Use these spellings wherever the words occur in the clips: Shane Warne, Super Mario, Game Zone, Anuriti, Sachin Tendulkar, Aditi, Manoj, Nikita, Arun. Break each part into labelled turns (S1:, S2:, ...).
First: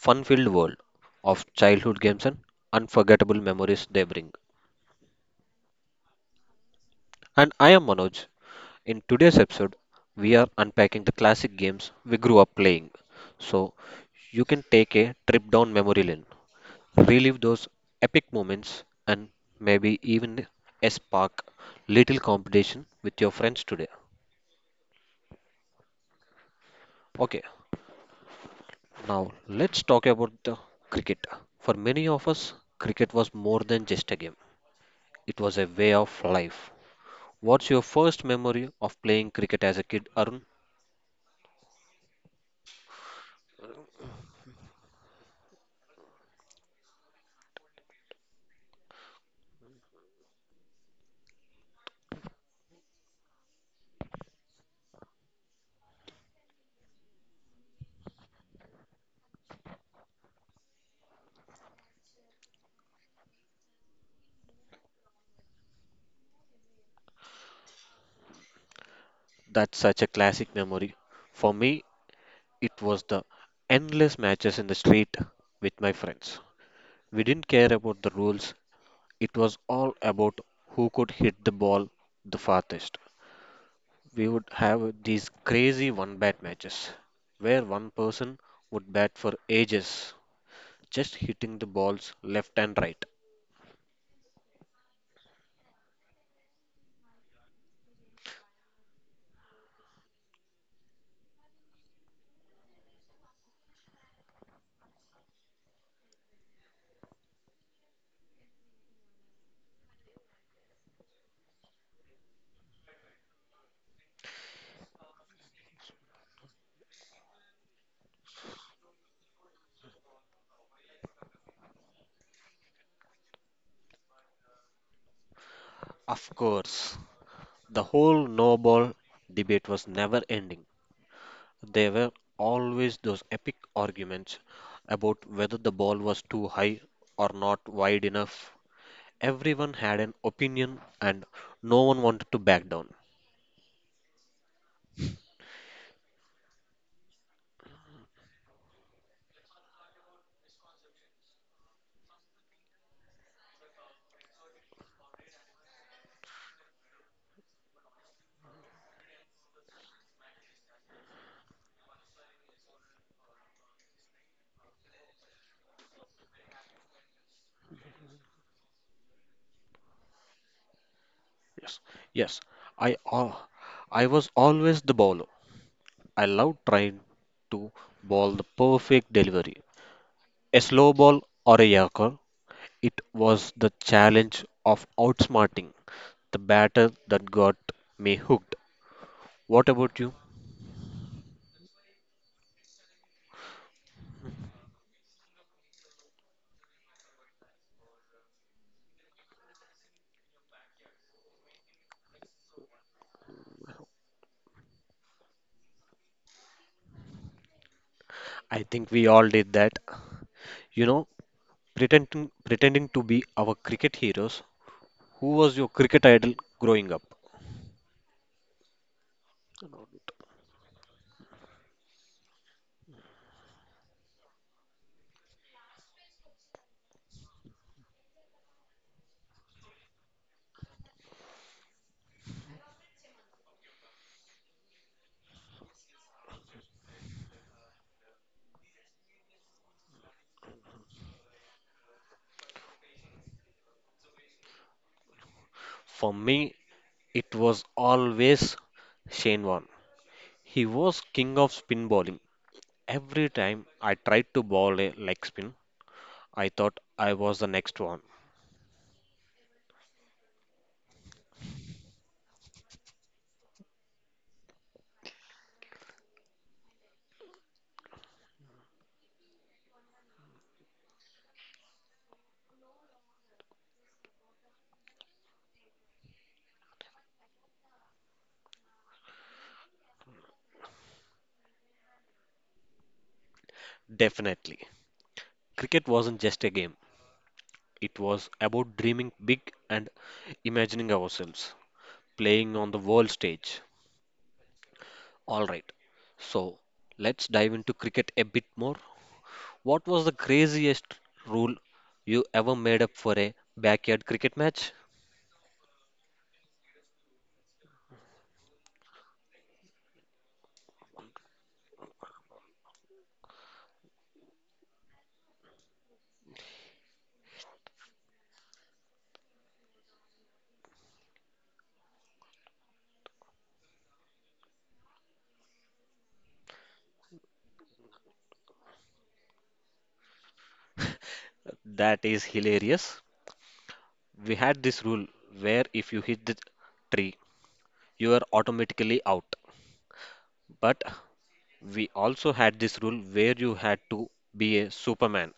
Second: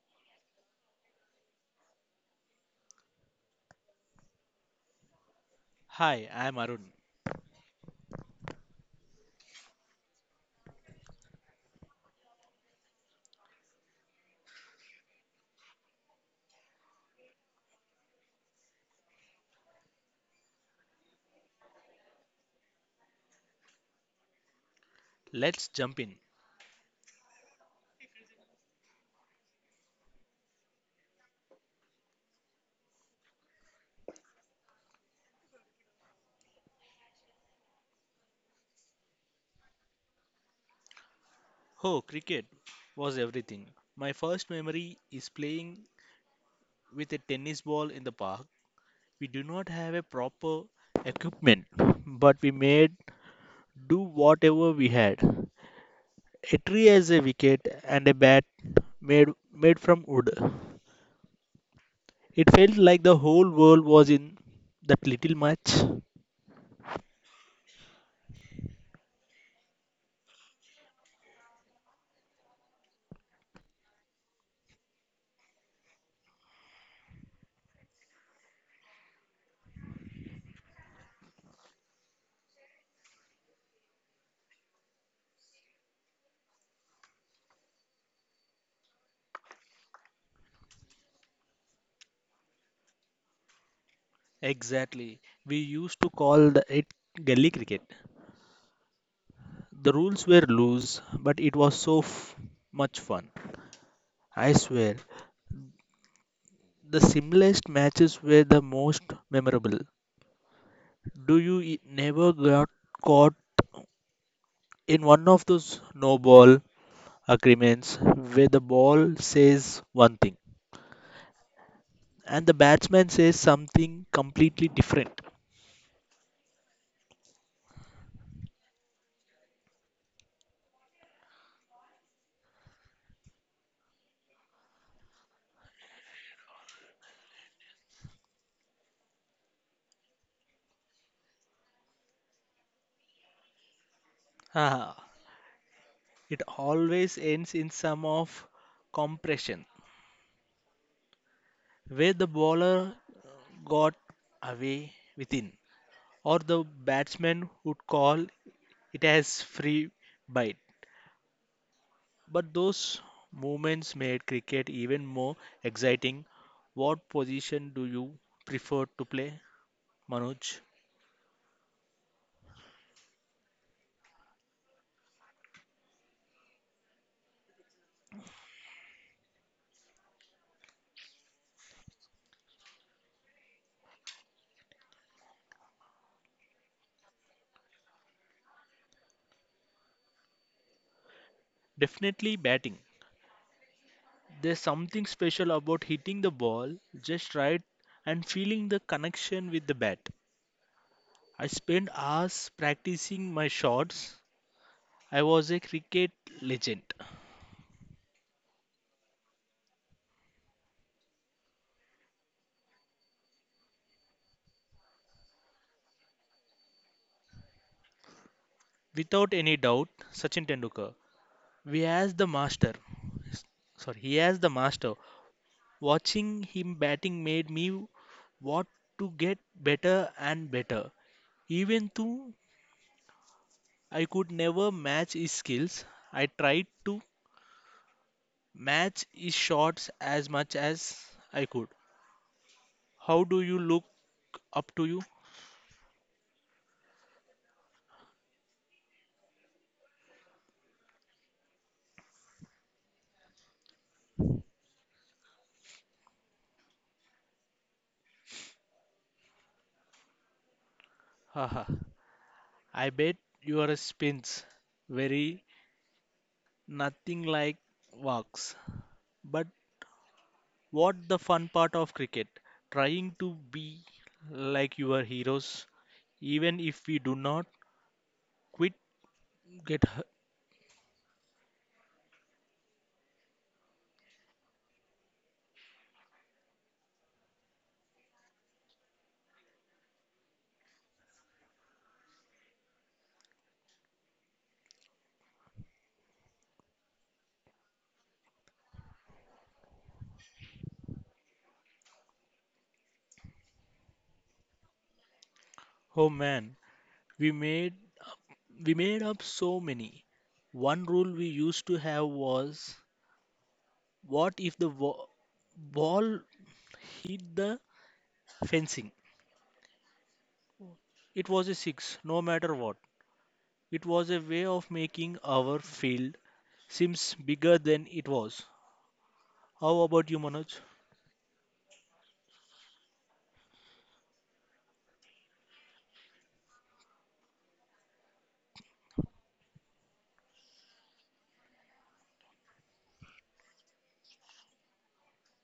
S1: fun filled world of childhood games and unforgettable memories they bring.
S2: Hi, I'm Arun.
S1: And I am Manoj. In today's episode, we are unpacking the classic games we grew up playing. So you can take a trip down memory lane, relive those epic moments, and maybe even a spark little competition with your friends today.
S2: Let's jump in.
S1: Okay. Now, let's talk about the cricket. For many of us, cricket was more than just a game, it was a way of life. What's your first memory of playing cricket as a kid, Arun?
S2: Oh, cricket was everything. My first memory is playing with a tennis ball in the park. We do not have a proper equipment, but we made do whatever we had. A tree as a wicket and a bat made made from wood. It felt like the whole world was in that little match.
S1: That's such a classic memory. For me, it was the endless matches in the street with my friends. We didn't care about the rules, it was all about who could hit the ball the farthest. We would have these crazy one bat matches where one person would bat for ages just hitting the balls left and right.
S2: Exactly. We used to call the, it gully cricket. The rules were loose, but it was so much fun. I swear, the simplest matches were the most memorable. Do you never got caught in one of those no ball agreements where the ball says one thing and the batsman says something completely different?
S1: Of course, the whole no ball debate was never ending. There were always those epic arguments about whether the ball was too high or not wide enough. Everyone had an opinion and no one wanted to back down.
S2: Ah, it always ends in some of compression where the bowler got away within. Or the batsman would call it as free bite. But those moments made cricket even more exciting. What position do you prefer to play, Manoj?
S1: Yes, yes, I, al- I was always the bowler. I loved trying to bowl the perfect delivery. A slow ball or a yorker. It was the challenge of outsmarting the batter that got me hooked. What about you?
S2: Definitely batting. There's something special about hitting the ball just right and feeling the connection with the bat. I spent hours practicing my shots. I was a cricket legend.
S1: I think we all did that. You know, pretending to be our cricket heroes. Who was your cricket idol growing up?
S2: Without any doubt, Sachin Tendulkar. We as the master, s- sorry, He as the master, watching him batting made me want to get better and better. Even though I could never match his skills, I tried to match his shots as much as I could. How do you look up to you?
S1: For me, it was always Shane Warne. He was king of spin bowling. Every time I tried to bowl a leg spin, I thought I was the next one.
S2: Haha. I bet your spins very nothing like walks. But what the fun part of cricket? Trying to be like your heroes, even if we do not quit. Get
S1: Definitely. Cricket wasn't just a game. It was about dreaming big and imagining ourselves playing on the world stage. All right, so let's dive into cricket a bit more. What was the craziest rule you ever made up for a backyard cricket match?
S2: oh man, we made we made up so many. One rule we used to have was what if the ball hit the fencing? It was a six, no matter what. It was a way of making our field seems bigger than it was. How about you, Manoj?
S1: That is hilarious. We had this rule where if you hit the tree, you are automatically out. But we also had this rule where you had to be a superman.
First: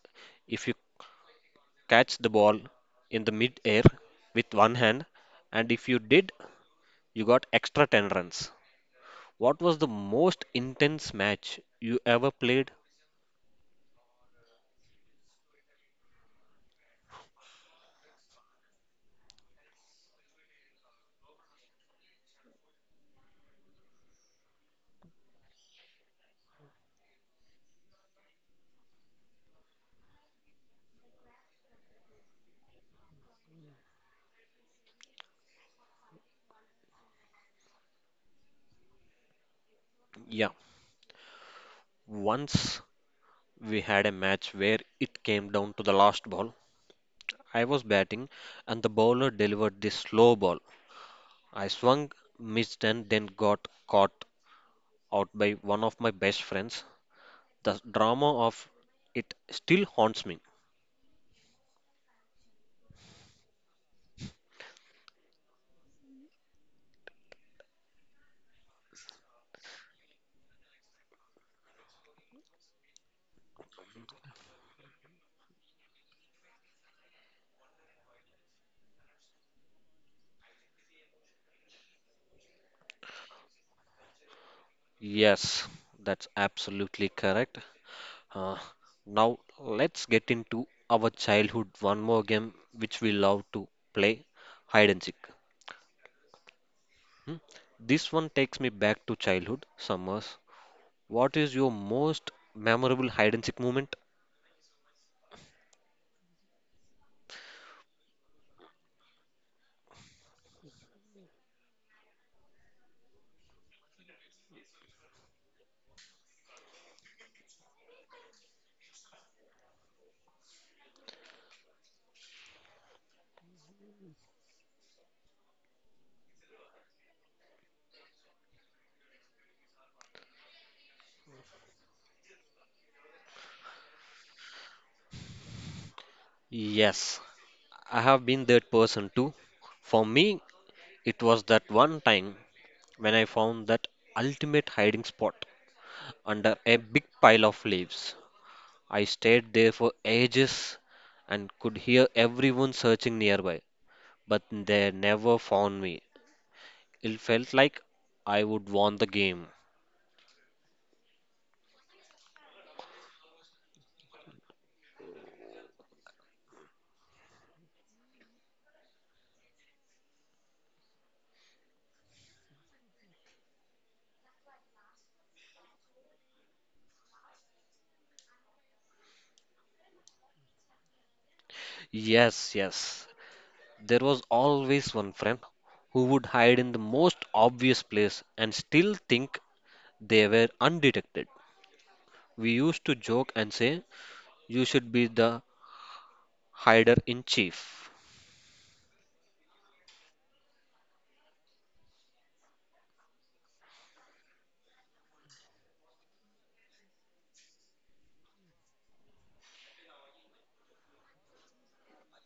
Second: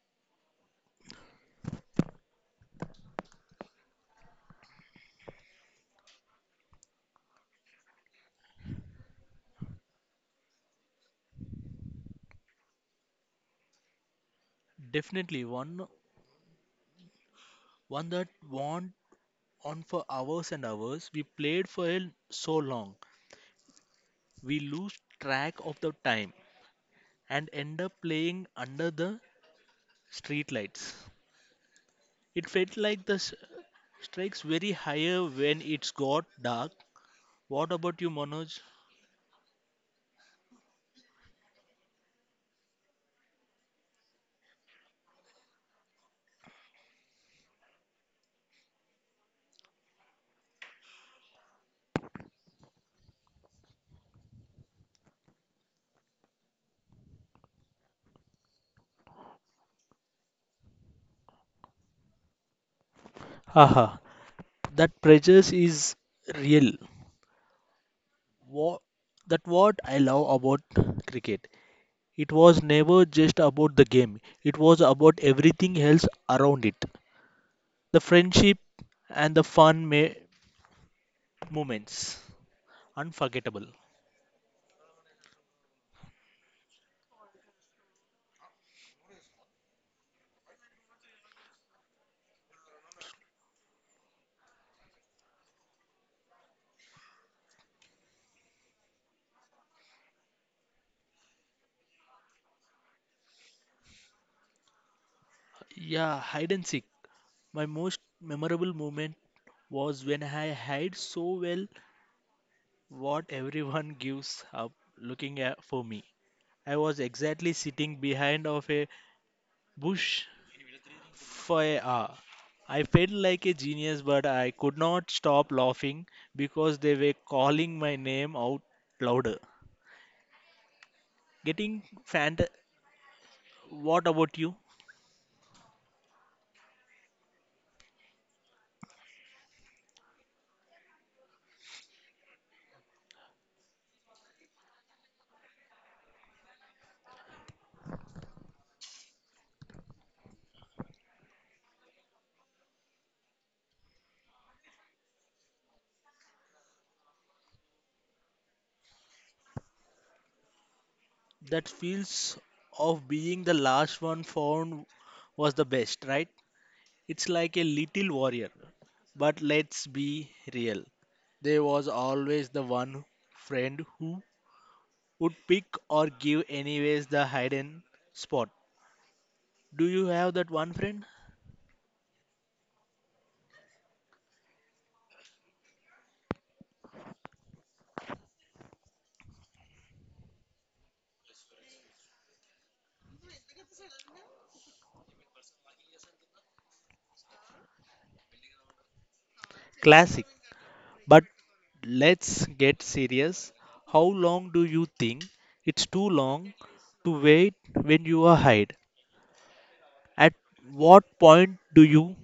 S1: If you catch the ball in the mid-air with one hand, and if you did, you got extra 10 runs. What was the most intense match you ever played?
S2: Definitely one that want on for hours and hours. We played for so long, we lose track of the time and end up playing under the streetlights. It felt like the strikes very higher when it's got dark. What about you, Manoj?
S1: Yeah, once we had a match where it came down to the last ball. I was batting, and the bowler delivered this slow ball. I swung, missed, and then got caught out by one of my best friends. The drama of it still haunts me.
S2: Haha, that pressure is real. What, that what I love about cricket. It was never just about the game. It was about everything else around it. The friendship and the fun moments. Unforgettable.
S1: Yes, that's absolutely correct. Uh, Now let's get into our childhood one more game which we love to play, hide and seek. Hmm? This one takes me back to childhood. Summers, what is your most memorable hide and seek moment?
S2: Yeah, hide and seek. My most memorable moment was when I hid so well what everyone gives up looking at for me. I was exactly sitting behind of a bush for a hour. I felt like a genius, but I could not stop laughing because they were calling my name out louder. Getting fant. What about you?
S1: Yes, I have been that person too. For me, it was that one time when I found that ultimate hiding spot under a big pile of leaves. I stayed there for ages and could hear everyone searching nearby, but they never found me. It felt like I would won the game.
S2: That feels of being the last one found was the best, right? It's like a little warrior. But let's be real. There was always the one friend who would pick or give anyways the hidden spot. Do you have that one friend?
S1: Yes, yes. There was always one friend who would hide in the most obvious place and still think they were undetected. We used to joke and say, you should be the hider in chief.
S2: Classic. But let's get serious. How long do you think it's too long to wait when you are hide? At what point do you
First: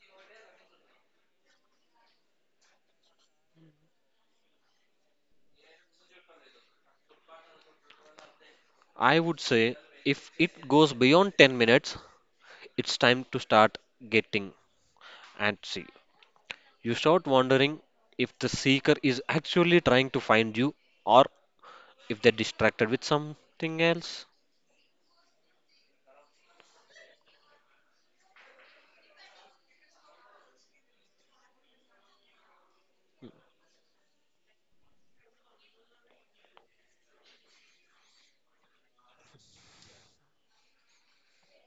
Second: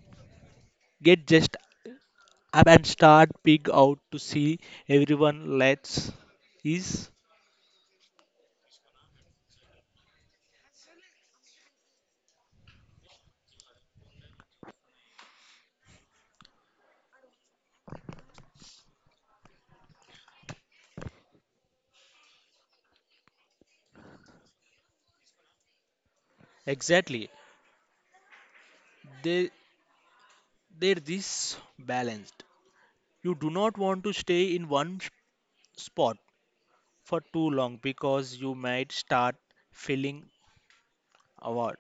S2: get just up and start pig out to see everyone lets is.
S1: I would say, if it goes beyond 10 minutes, it's time to start getting antsy. You start wondering if the seeker is actually trying to find you or if they're distracted with something else.
S2: Exactly. They they're this balanced. You do not want to stay in one spot for too long because you might start feeling awkward,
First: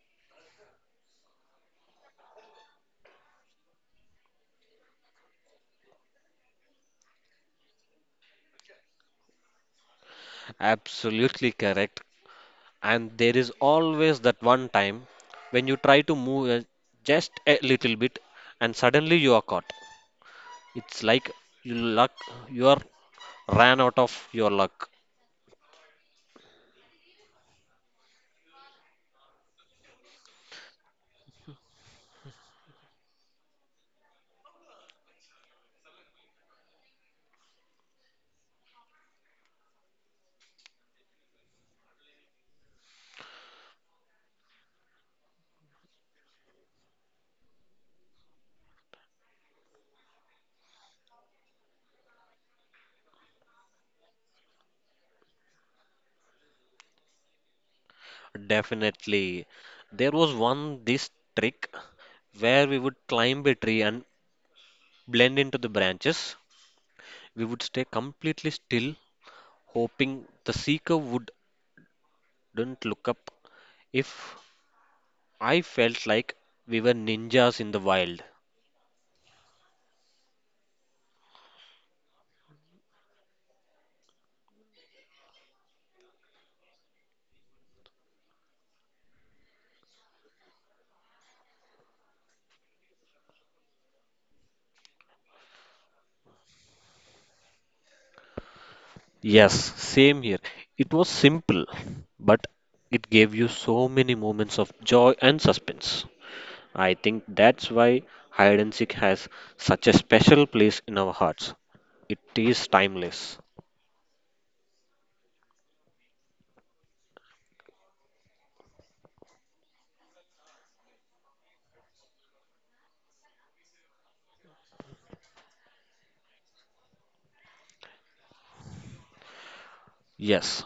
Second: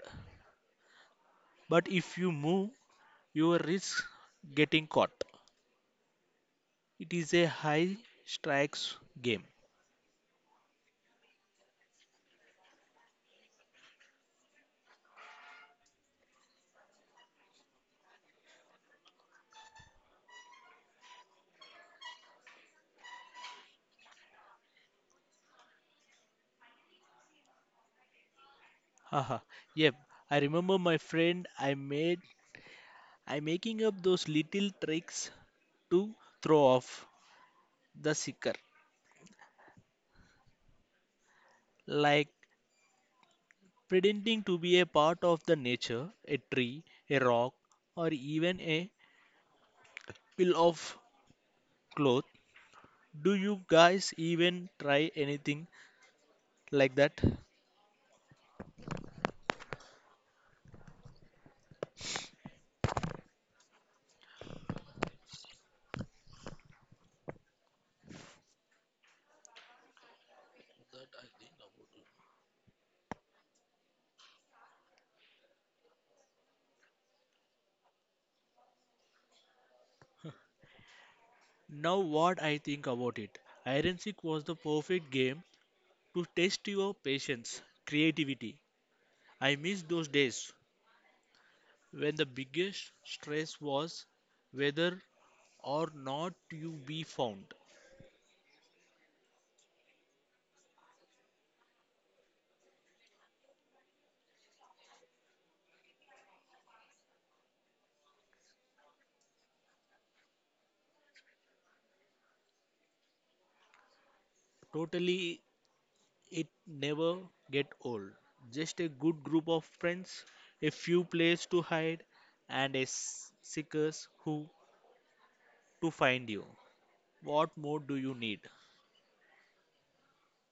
S2: but if you move you risk getting caught. It is a high strikes game.
S1: Absolutely correct. And there is always that one time when you try to move just a little bit and suddenly you are caught. It's like you luck you are ran out of your luck.
S2: Haha, yep. I remember my friend I made I making up those little tricks to throw off the seeker, like pretending to be a part of the nature, a tree, a rock, or even a pile of cloth. Do you guys even try anything like that?
S1: Definitely. There was one this trick where we would climb a tree and blend into the branches. We would stay completely still, hoping the seeker would don't look up. If I felt like we were ninjas in the wild.
S2: Now, what I think about it, hide and seek was the perfect game to test your patience, creativity. I miss those days when the biggest stress was whether or not you be found.
S1: Yes, same here. It was simple, but it gave you so many moments of joy and suspense. I think that's why hide and seek has such a special place in our hearts. It is timeless.
S2: Totally. It never get old. Just a good group of friends, a few places to hide, and a seekers who to find you. What more do you need?
S1: Yes,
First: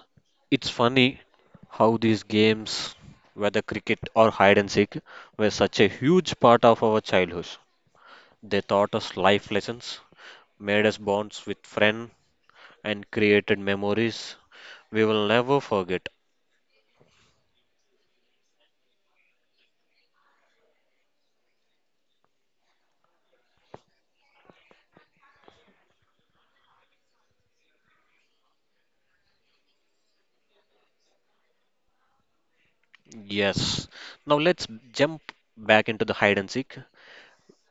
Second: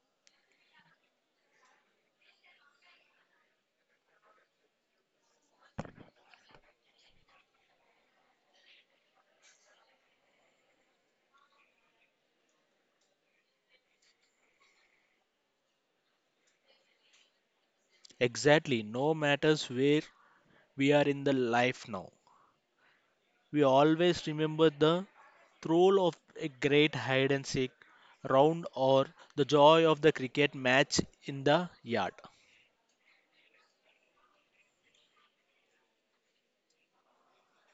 S1: it's funny how these games, whether cricket or hide and seek, were such a huge part of our childhood. They taught us life lessons, made us bonds with friends and created memories we will never forget.
S2: Exactly. No matters where we are in the life now. We always remember the thrill of a great hide and seek round or the joy of the cricket match in the yard.
S1: Yes. Now let's jump back into the hide and seek.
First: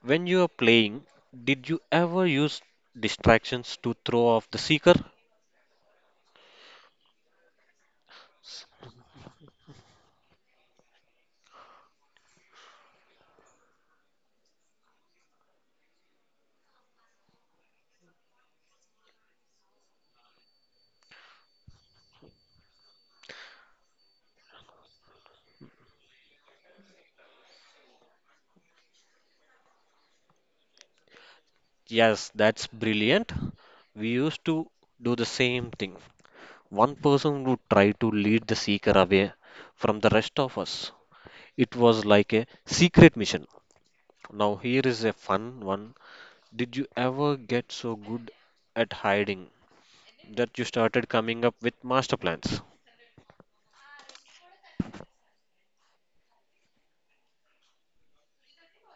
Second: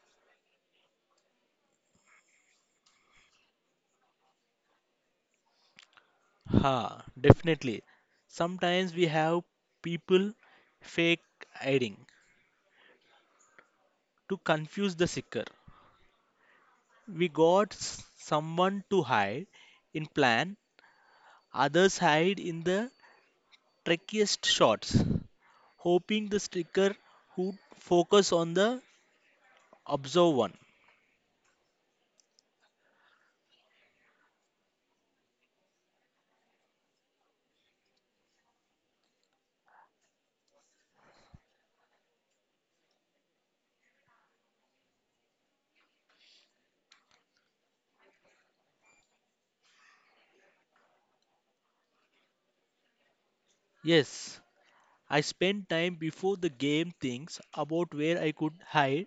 S1: When you are playing, did you ever use distractions to throw off the seeker?
S2: Ha, definitely.
S1: S-
S2: Sometimes we have people fake hiding to confuse the seeker. We got someone to hide in plan, others hide in the trickiest shots, hoping the seeker would focus on the observed one.
S1: Yes, that's brilliant. We used to do the same thing. One person would try to lead the seeker away from the rest of us. It was like a secret mission. Now, here is a fun one. Did you ever get so good at hiding that you started coming up with master plans?
S2: Yes, I spent time before the game thinks about where I could hide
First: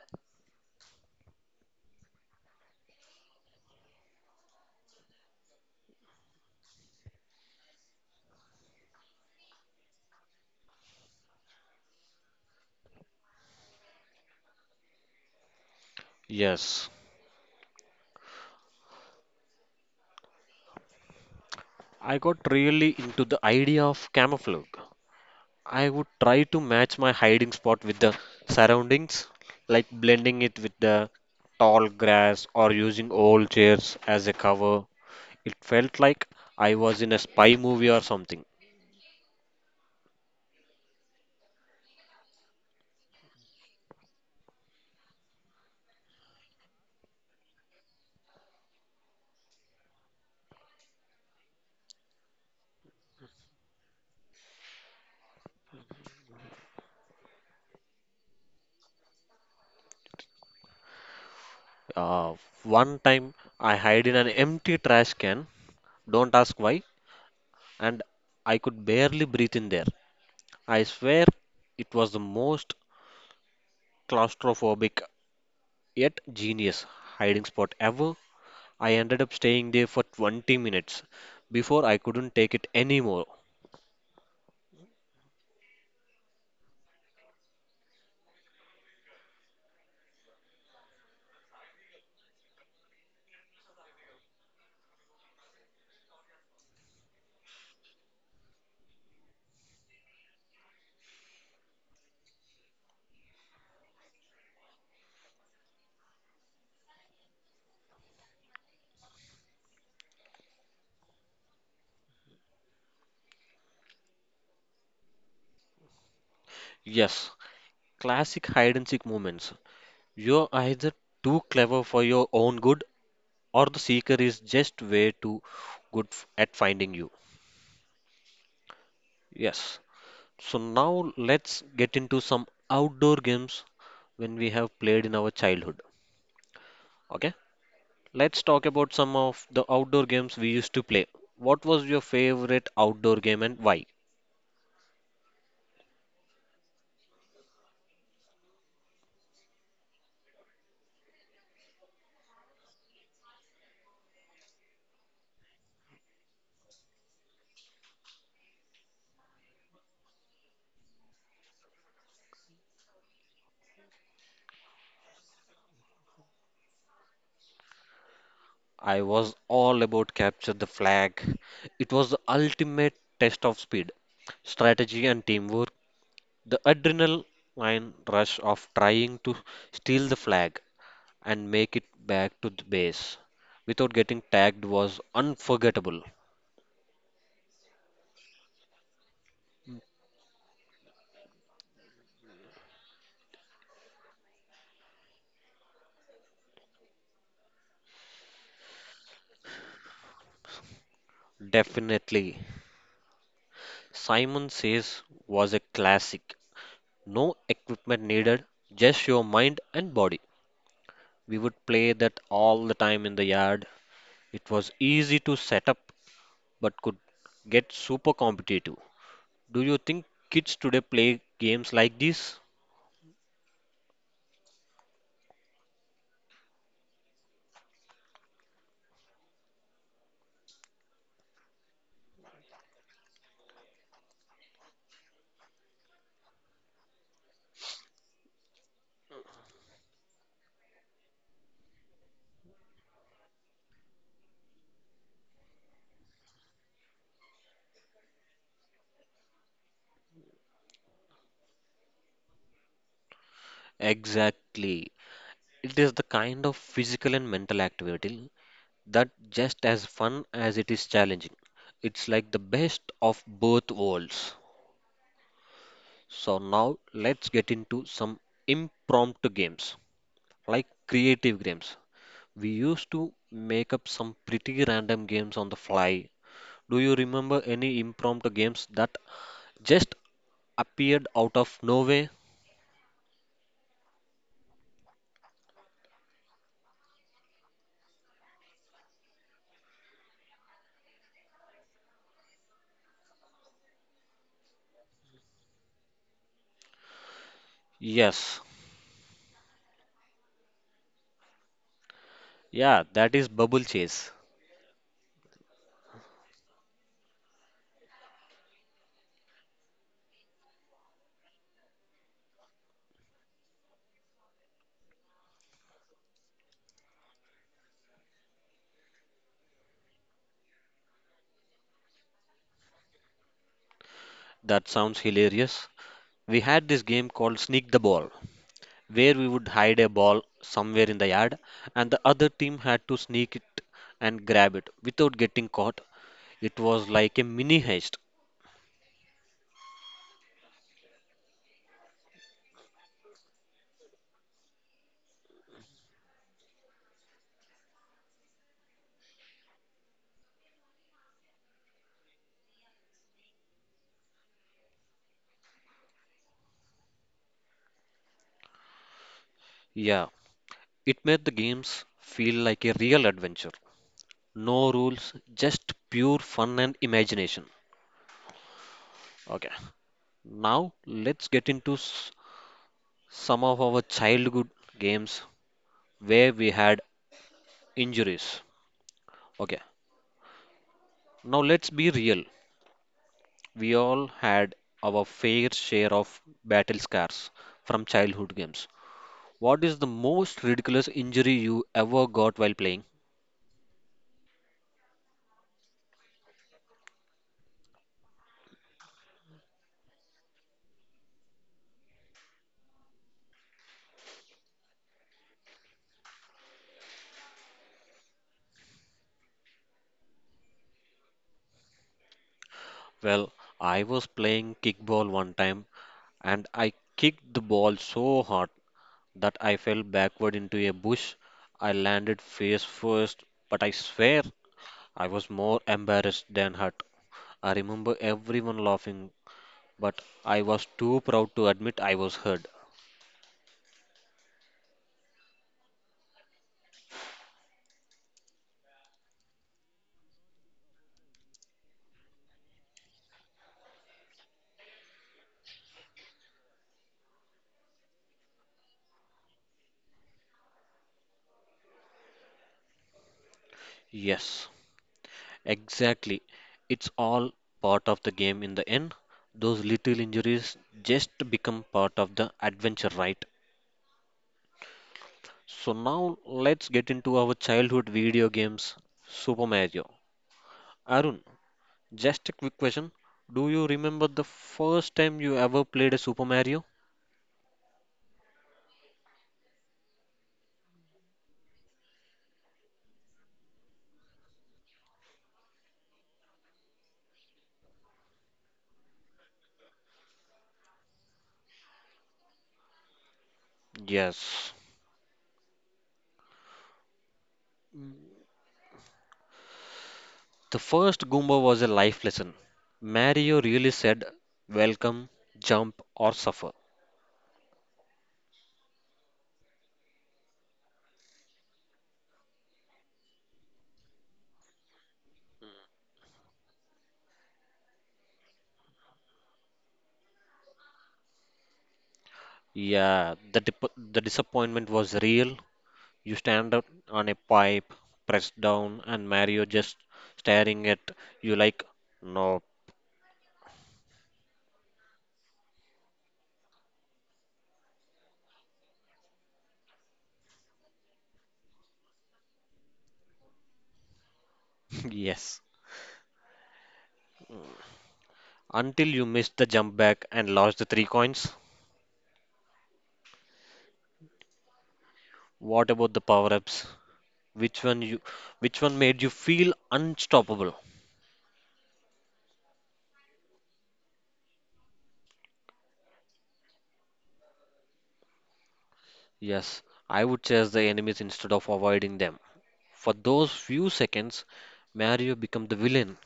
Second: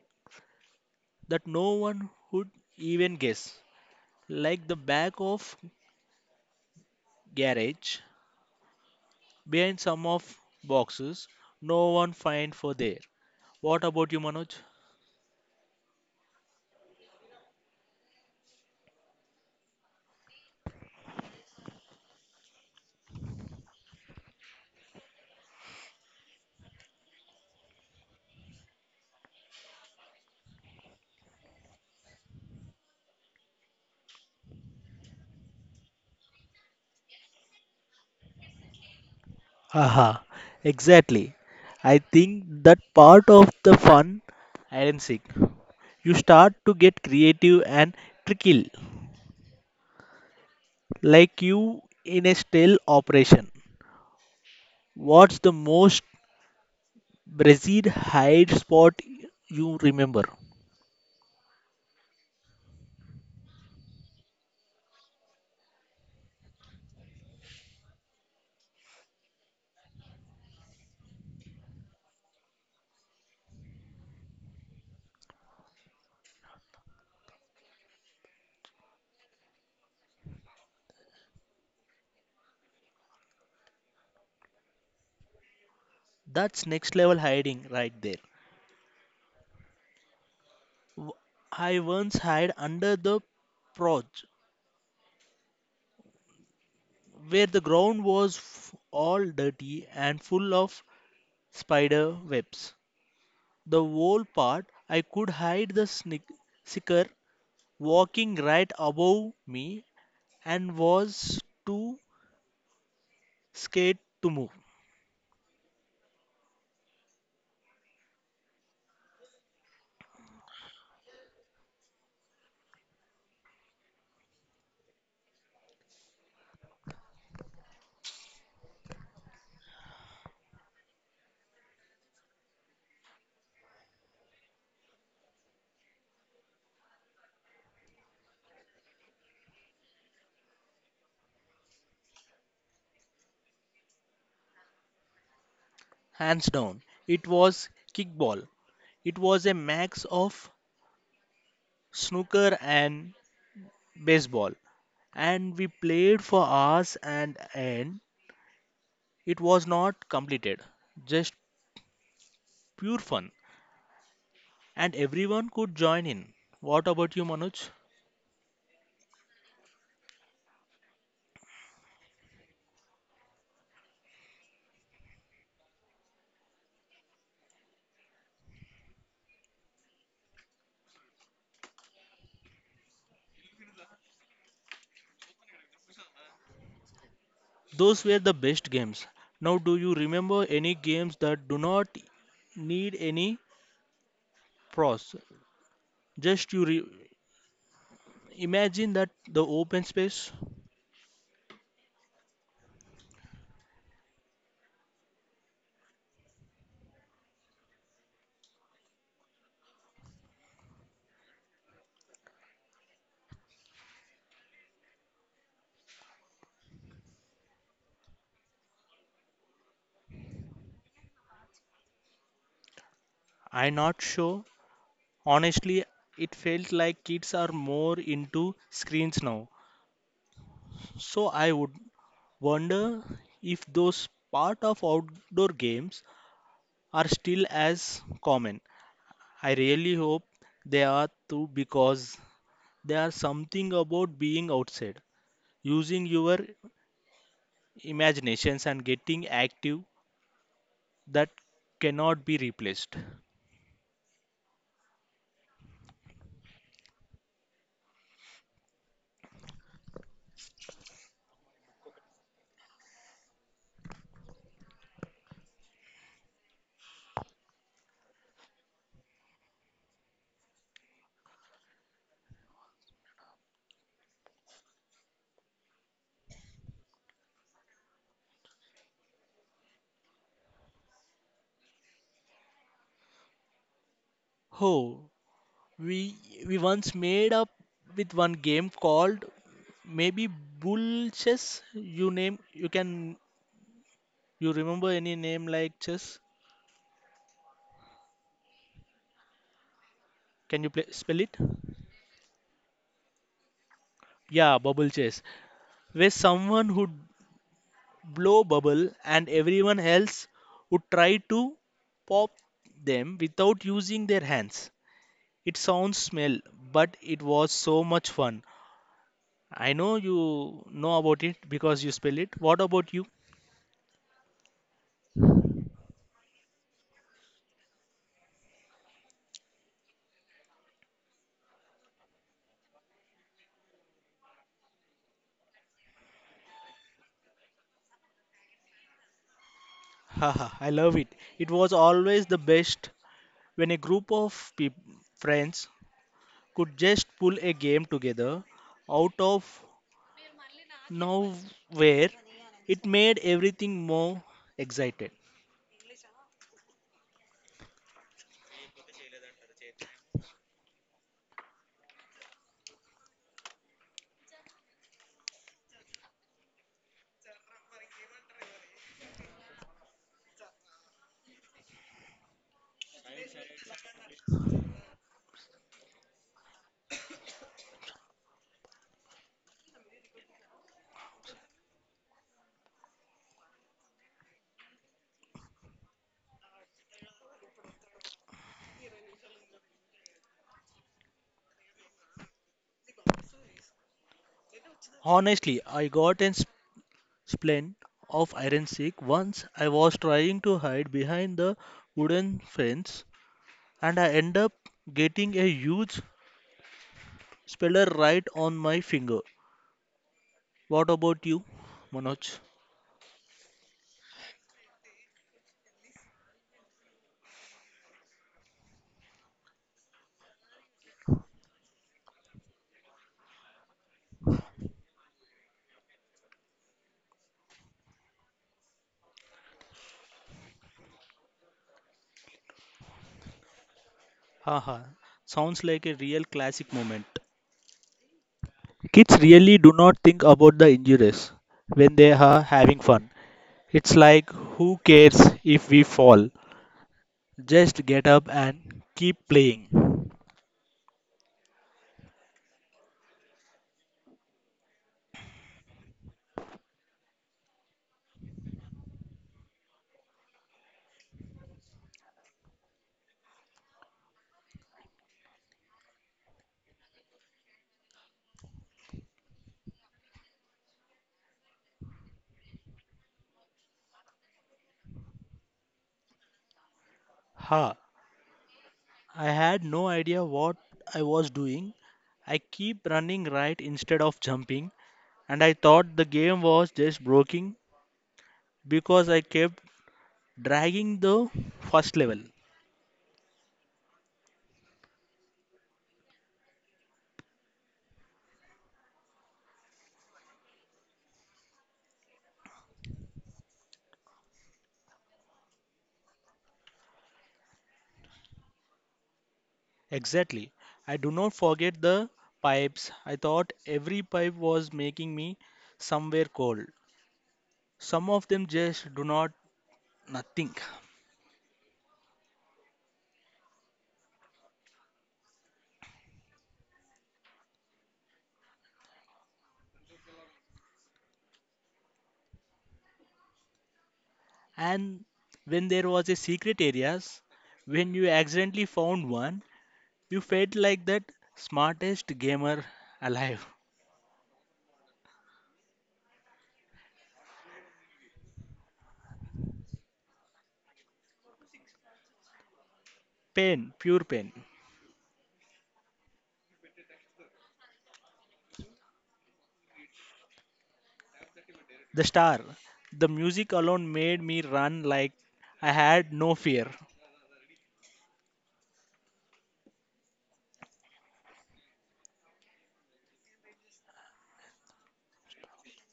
S2: that no one would even guess. Like the back of garage, behind some of boxes, no one find for there. What about you, Manoj?
S1: Yes, I got really into the idea of camouflage. I would try to match my hiding spot with the surroundings, like blending it with the tall grass or using old chairs as a cover. It felt like I was in a spy movie or something.
S2: Aha, exactly. I think that part of the fun and seek. You start to get creative and tricky, like you in a stealth operation. What's the most Brazil hide spot you remember?
S1: Uh, One time I hid in an empty trash can, don't ask why, and I could barely breathe in there. I swear it was the most claustrophobic yet genius hiding spot ever. I ended up staying there for 20 minutes before I couldn't take it anymore.
S2: That's next level hiding right there. W- I once hid under the proj, where the ground was all dirty and full of spider webs. The whole part, I could hide the snick, sicker walking right above me and was too scared to move.
S1: Yes, classic hide and seek moments. You're either too clever for your own good or the seeker is just way too at finding you. Yes, so now let's get into some outdoor games when we have played in our childhood. Okay, let's talk about some of the outdoor games we used to play. What was your favorite outdoor game and why?
S2: Hands down, it was kickball. It was a max of snooker and baseball, and we played for hours and end. It was not completed, just pure fun, and everyone could join in. What about you, Manoj?
S1: I was all about capture the flag. It was the ultimate test of speed, strategy, and teamwork. The adrenaline rush of trying to steal the flag and make it back to the base without getting tagged was unforgettable.
S2: Those were the best games. Now, do you remember any games that do not need any pros. Just you imagine that the open space.
S1: Definitely. Simon Says was a classic. No equipment needed, just your mind and body. We would play that all the time in the yard. It was easy to set up but could get super competitive. Do you think kids today play games like this?
S2: I'm not sure. Honestly, it felt like kids are more into screens now. So I would wonder if those part of outdoor games are still as common. I really hope they are too because there are something about being outside, using your imaginations and getting active that cannot be replaced.
S1: Exactly. It is the kind of physical and mental activity that just as fun as it is challenging. It's like the best of both worlds. So now let's get into some impromptu games, like creative games. We used to make up some pretty random games on the fly. Do you remember any impromptu games that just appeared out of nowhere?
S2: Oh, we we once made up with one game called maybe bull chess. You name you can you remember any name like chess?
S1: Yes.
S2: Can you play, spell it?
S1: Yeah, that is bubble chase.
S2: Yeah, bubble chess, where someone would blow bubble and everyone else would try to pop them without using their hands. It sounds smell, but it was so much fun. I know you know about it because you spell it. What about you?
S1: That sounds hilarious. We had this game called Sneak the Ball, where we would hide a ball somewhere in the yard and the other team had to sneak it and grab it without getting caught. It was like a mini heist.
S2: Haha, I love it. It was always the best when a group of peop friends could just pull a game together out of nowhere. It made everything more excited.
S1: Yeah, it made the games feel like a real adventure. No rules, just pure fun and imagination. Okay, now let's get into some of our childhood games where we had injuries. Okay, now let's be real. We all had our fair share of battle scars from childhood games. What is the most ridiculous injury you ever got while playing?
S2: Honestly, I got a splint of iron sick once I was trying to hide behind the wooden fence and I end up getting a huge speller right on my finger. What about you, Manoj?
S1: Well, I was playing kickball one time and I kicked the ball so hard that I fell backward into a bush. I landed face first, but I swear I was more embarrassed than hurt. I remember everyone laughing but I was too proud to admit I was hurt.
S2: Haha, sounds like a real classic moment. Kids really do not think about the injuries when they are having fun. It's like, who cares if we fall? Just get up and keep playing.
S1: Yes, exactly. It's all part of the game in the end. Those little injuries just become part of the adventure, right? So now let's get into our childhood video games, Super Mario. Arun, just a quick question. Do you remember the first time you ever played a Super Mario?
S2: Ha, I had no idea what I was doing. I keep running right instead of jumping, and I thought the game was just broken because I kept dragging the first level.
S1: Yes. The first Goomba was a life lesson. Mario really said, welcome, jump, or suffer.
S2: Exactly. I do not forget the pipes. I thought every pipe was making me somewhere cold. Some of them just do not nothing.
S1: Yeah, the disappointment was real. You stand up on a pipe, press down, and Mario just staring at you like, no.
S2: And when there was a secret areas, when you accidentally found one, you felt like that smartest gamer alive.
S1: Yes. Until you missed the jump back and lost the three coins.
S2: Pain, pure pain.
S1: What about the power-ups? Which one you, which one made you feel unstoppable?
S2: The star, the music alone made me run like I had no fear.
S1: Yes, I would chase the enemies instead of avoiding them. For those few seconds, Mario become the villain.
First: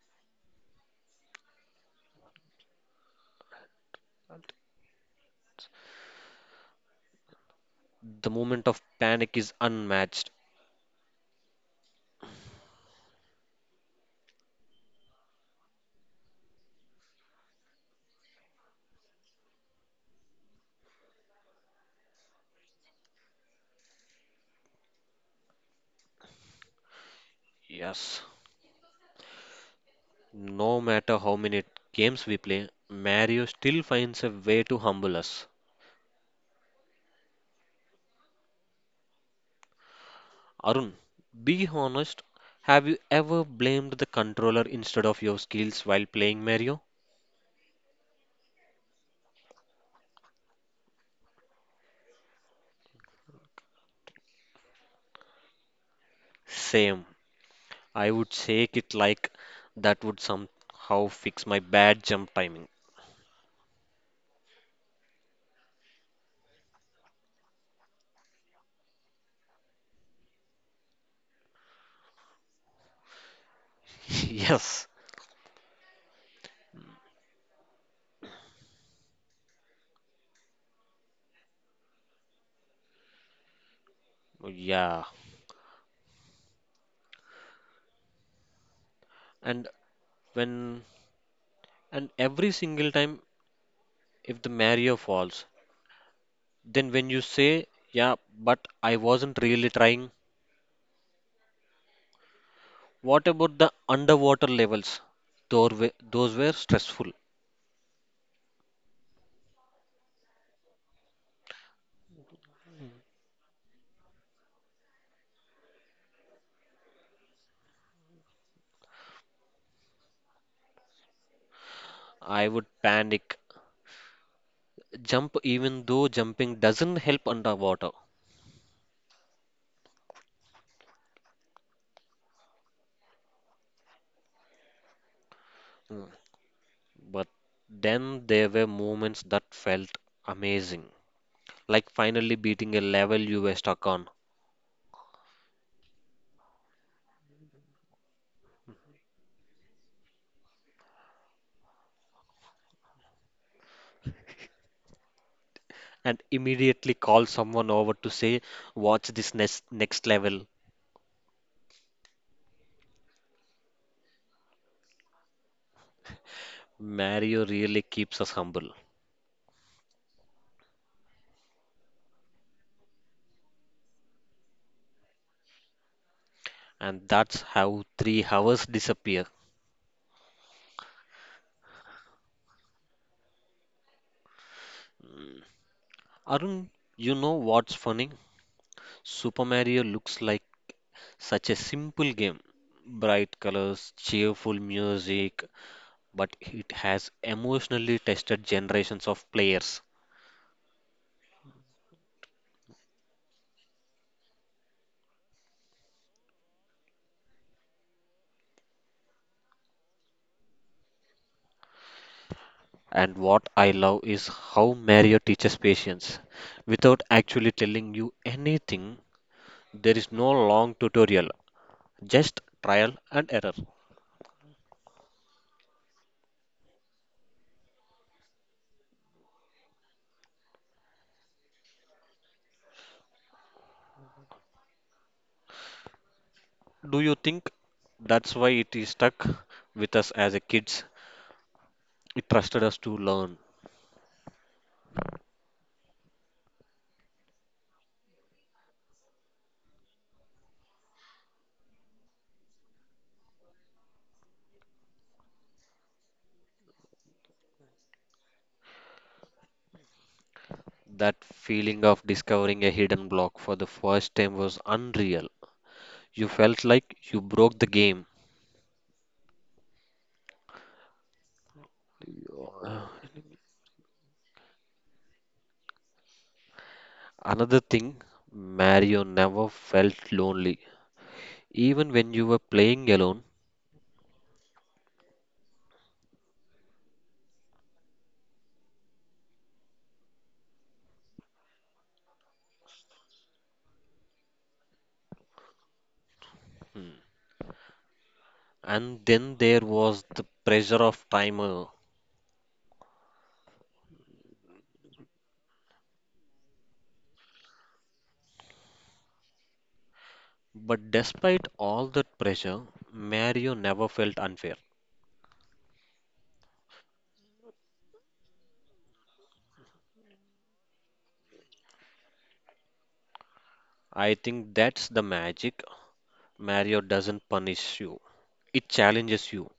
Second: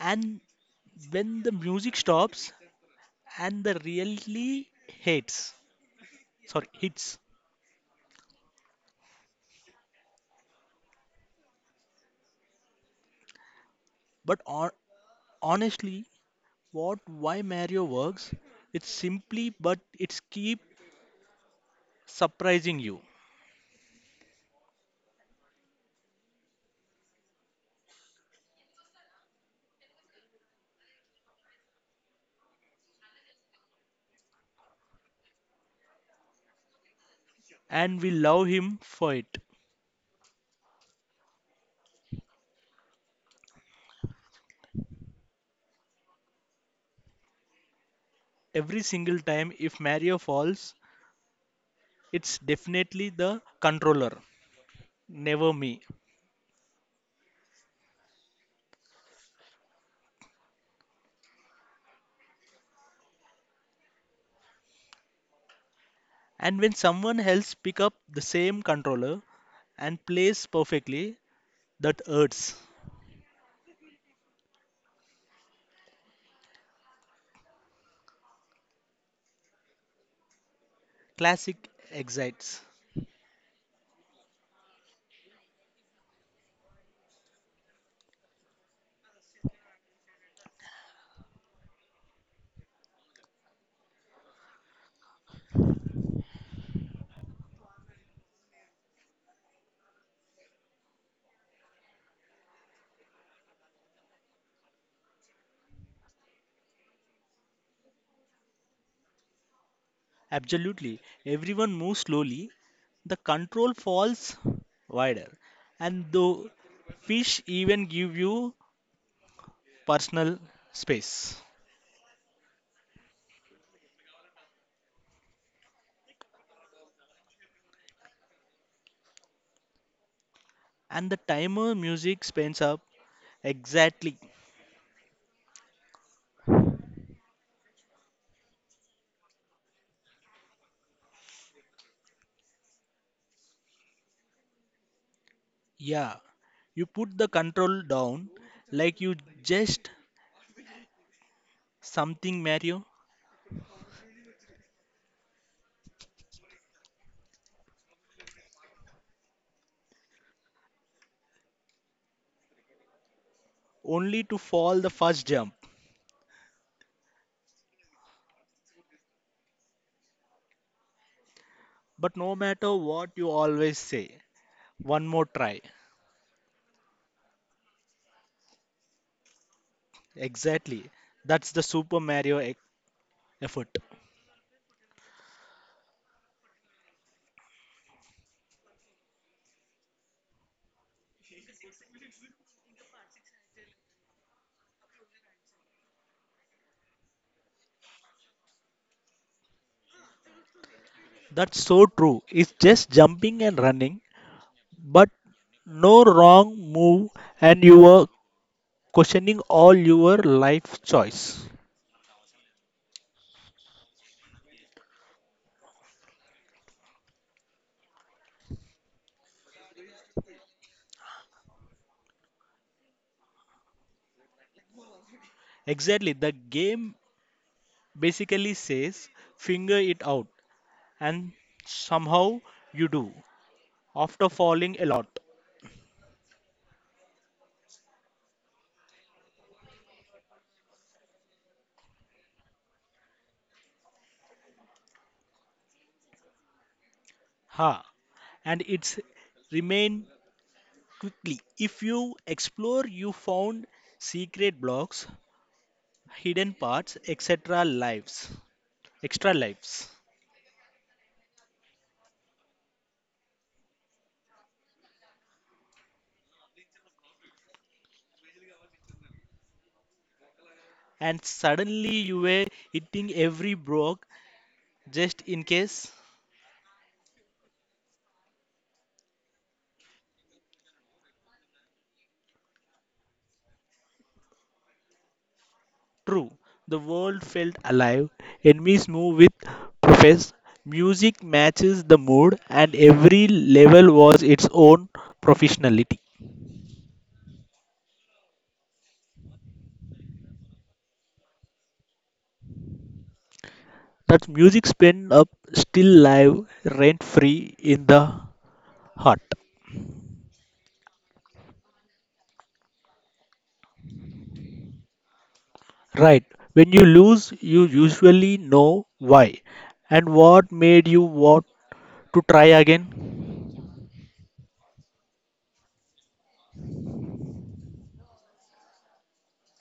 S2: And when the music stops, and the really hates sorry hits
S1: The moment of panic is unmatched.
S2: but on, honestly what why mario works it's simply but it's keep surprising you.
S1: Yes. No matter how many games we play, Mario still finds a way to humble us.
S2: And we love him for it
S1: Arun, be honest, have you ever blamed the controller instead of your skills while playing Mario?
S2: every single time. If mario falls it's definitely the controller, never me.
S1: Same. I would shake it like that would somehow fix my bad jump timing.
S2: And when someone else pick up the same controller and plays perfectly, that hurts.
S1: Yes.
S2: Classic excites.
S1: Yeah. And when and every single time if the Mario falls, then when you say, yeah, but I wasn't really trying. What about the underwater levels? Those were stressful.
S2: Absolutely. Everyone moves slowly. The control falls wider. And the fish even give you personal space.
S1: I would panic, jump even though jumping doesn't help underwater.
S2: And the timer music spins up. Exactly.
S1: Mm. But then there were moments that felt amazing, like finally beating a level you were stuck on,
S2: Yeah. You put the control down like you just something Mario
S1: and immediately call someone over to say, "Watch this next level."
S2: only to fall the first jump.
S1: Mario really keeps us humble,
S2: But no matter what you always say, one more try.
S1: and that's how 3 hours disappear.
S2: Exactly. That's the Super Mario effort.
S1: Arun, you know what's funny? Super Mario looks like such a simple game, bright colors, cheerful music, but it has emotionally tested generations of players.
S2: That's so true. It's just jumping and running, but no wrong move, and you are questioning all your life choice.
S1: And what I love is how Mario teaches patience. Without actually telling you anything, there is no long tutorial, just trial and error.
S2: Exactly. The game basically says figure it out, and somehow you do after falling a lot.
S1: Do you think that's why it is stuck with us as a kids? It trusted us to learn.
S2: Ha! And it's remain quickly. If you explore, you found secret blocks, hidden parts, etc. lives, extra lives.
S1: That feeling of discovering a hidden block for the first time was unreal. You felt like you broke the game.
S2: And suddenly you were
S1: Uh,
S2: hitting every broke just in case.
S1: Another thing, Mario never felt lonely, even when you were playing alone.
S2: True, the world felt alive, enemies move with profess, music matches the mood, and every level was its own professionality.
S1: And then there was the pressure of timer.
S2: That music spent up still live, rent free in the heart.
S1: But despite all that pressure, Mario never felt unfair.
S2: Right, when you lose, you usually know why and what made you want to try again.
S1: I think that's the magic. Mario doesn't punish you, it challenges you.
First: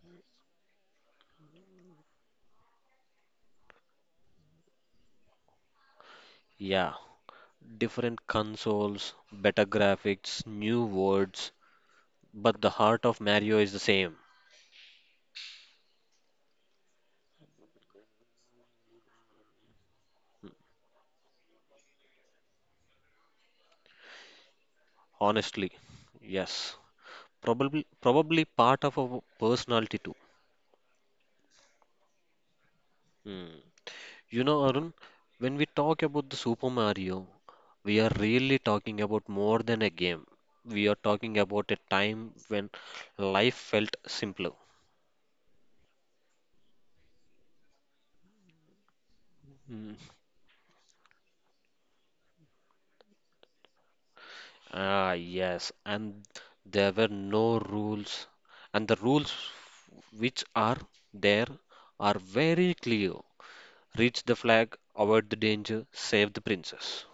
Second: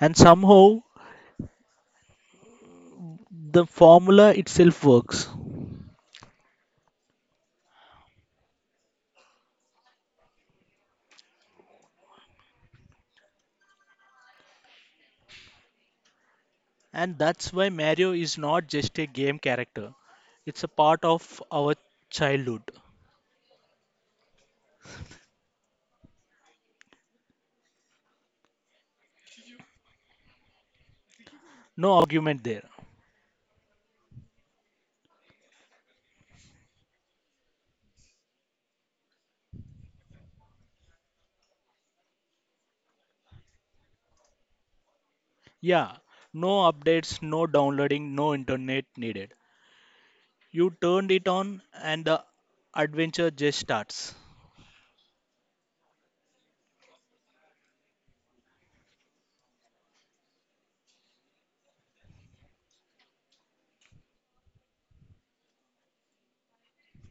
S2: And somehow the formula itself works,
S1: Yeah, different consoles, better graphics, new worlds, but the heart of Mario is the same.
S2: and that's why Mario is not just a game character. It's a part of our childhood.
S1: Honestly, yes. Probably part of our personality too.
S2: No argument there.
S1: Hmm. You know, Arun, when we talk about the Super Mario, we are really talking about more than a game. We are talking about a time when life felt simpler.
S2: Yeah, no updates, no downloading, no internet needed.
S1: Mm.
S2: You turned it on and the adventure just starts.
S1: Ah, yes, and there were no rules, and the rules which are there are very clear. Reach the flag, avoid the danger, save the princess.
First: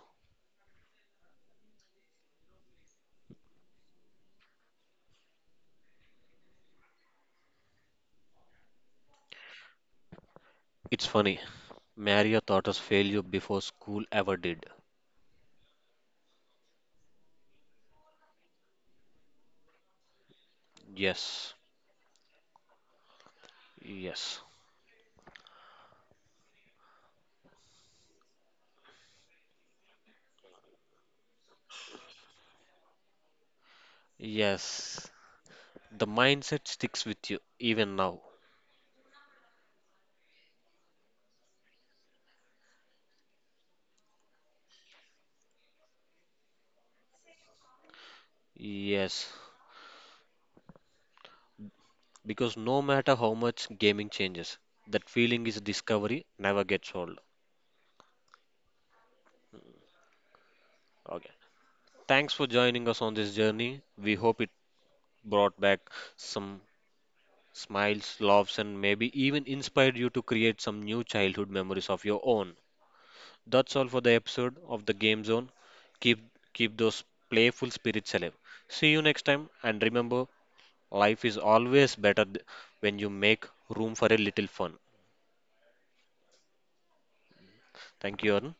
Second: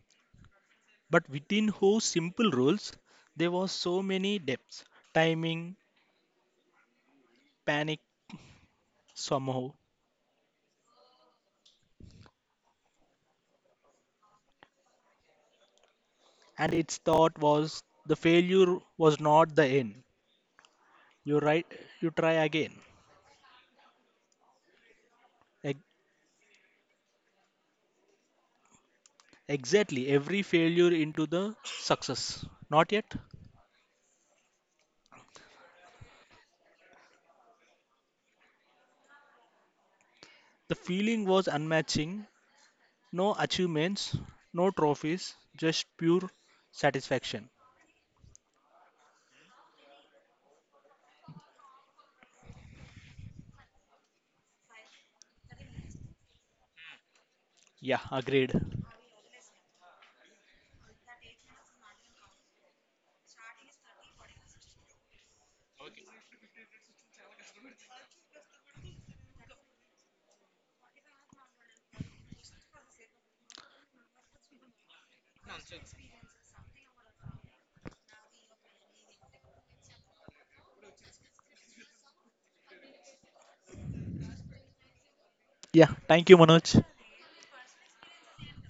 S2: But within whose simple rules, there was so many depths, timing, panic, somehow.
S1: It's funny. Mario taught us failure before school ever did.
S2: And its thought was the failure was not the end. You
S1: Yes,
S2: right, you try again.
S1: yes,
S2: Exactly, every failure into the success. Not yet.
S1: yes. The mindset sticks with you even now.
S2: The feeling was unmatching. No achievements, no trophies, just pure satisfaction.
S1: Yes, because no matter how much gaming changes, that feeling is discovery never gets old.
S2: Yeah, agreed.
S1: Okay. Thanks for joining us on this journey. We hope it brought back some smiles, laughs, and maybe even inspired you to create some new childhood memories of your own. That's all for the episode of the Game Zone. Keep keep those playful spirits alive. See you next time and remember life is always better when you make room for a little fun.
S2: Yeah, thank you, Manoj.
S1: Thank you, Arun.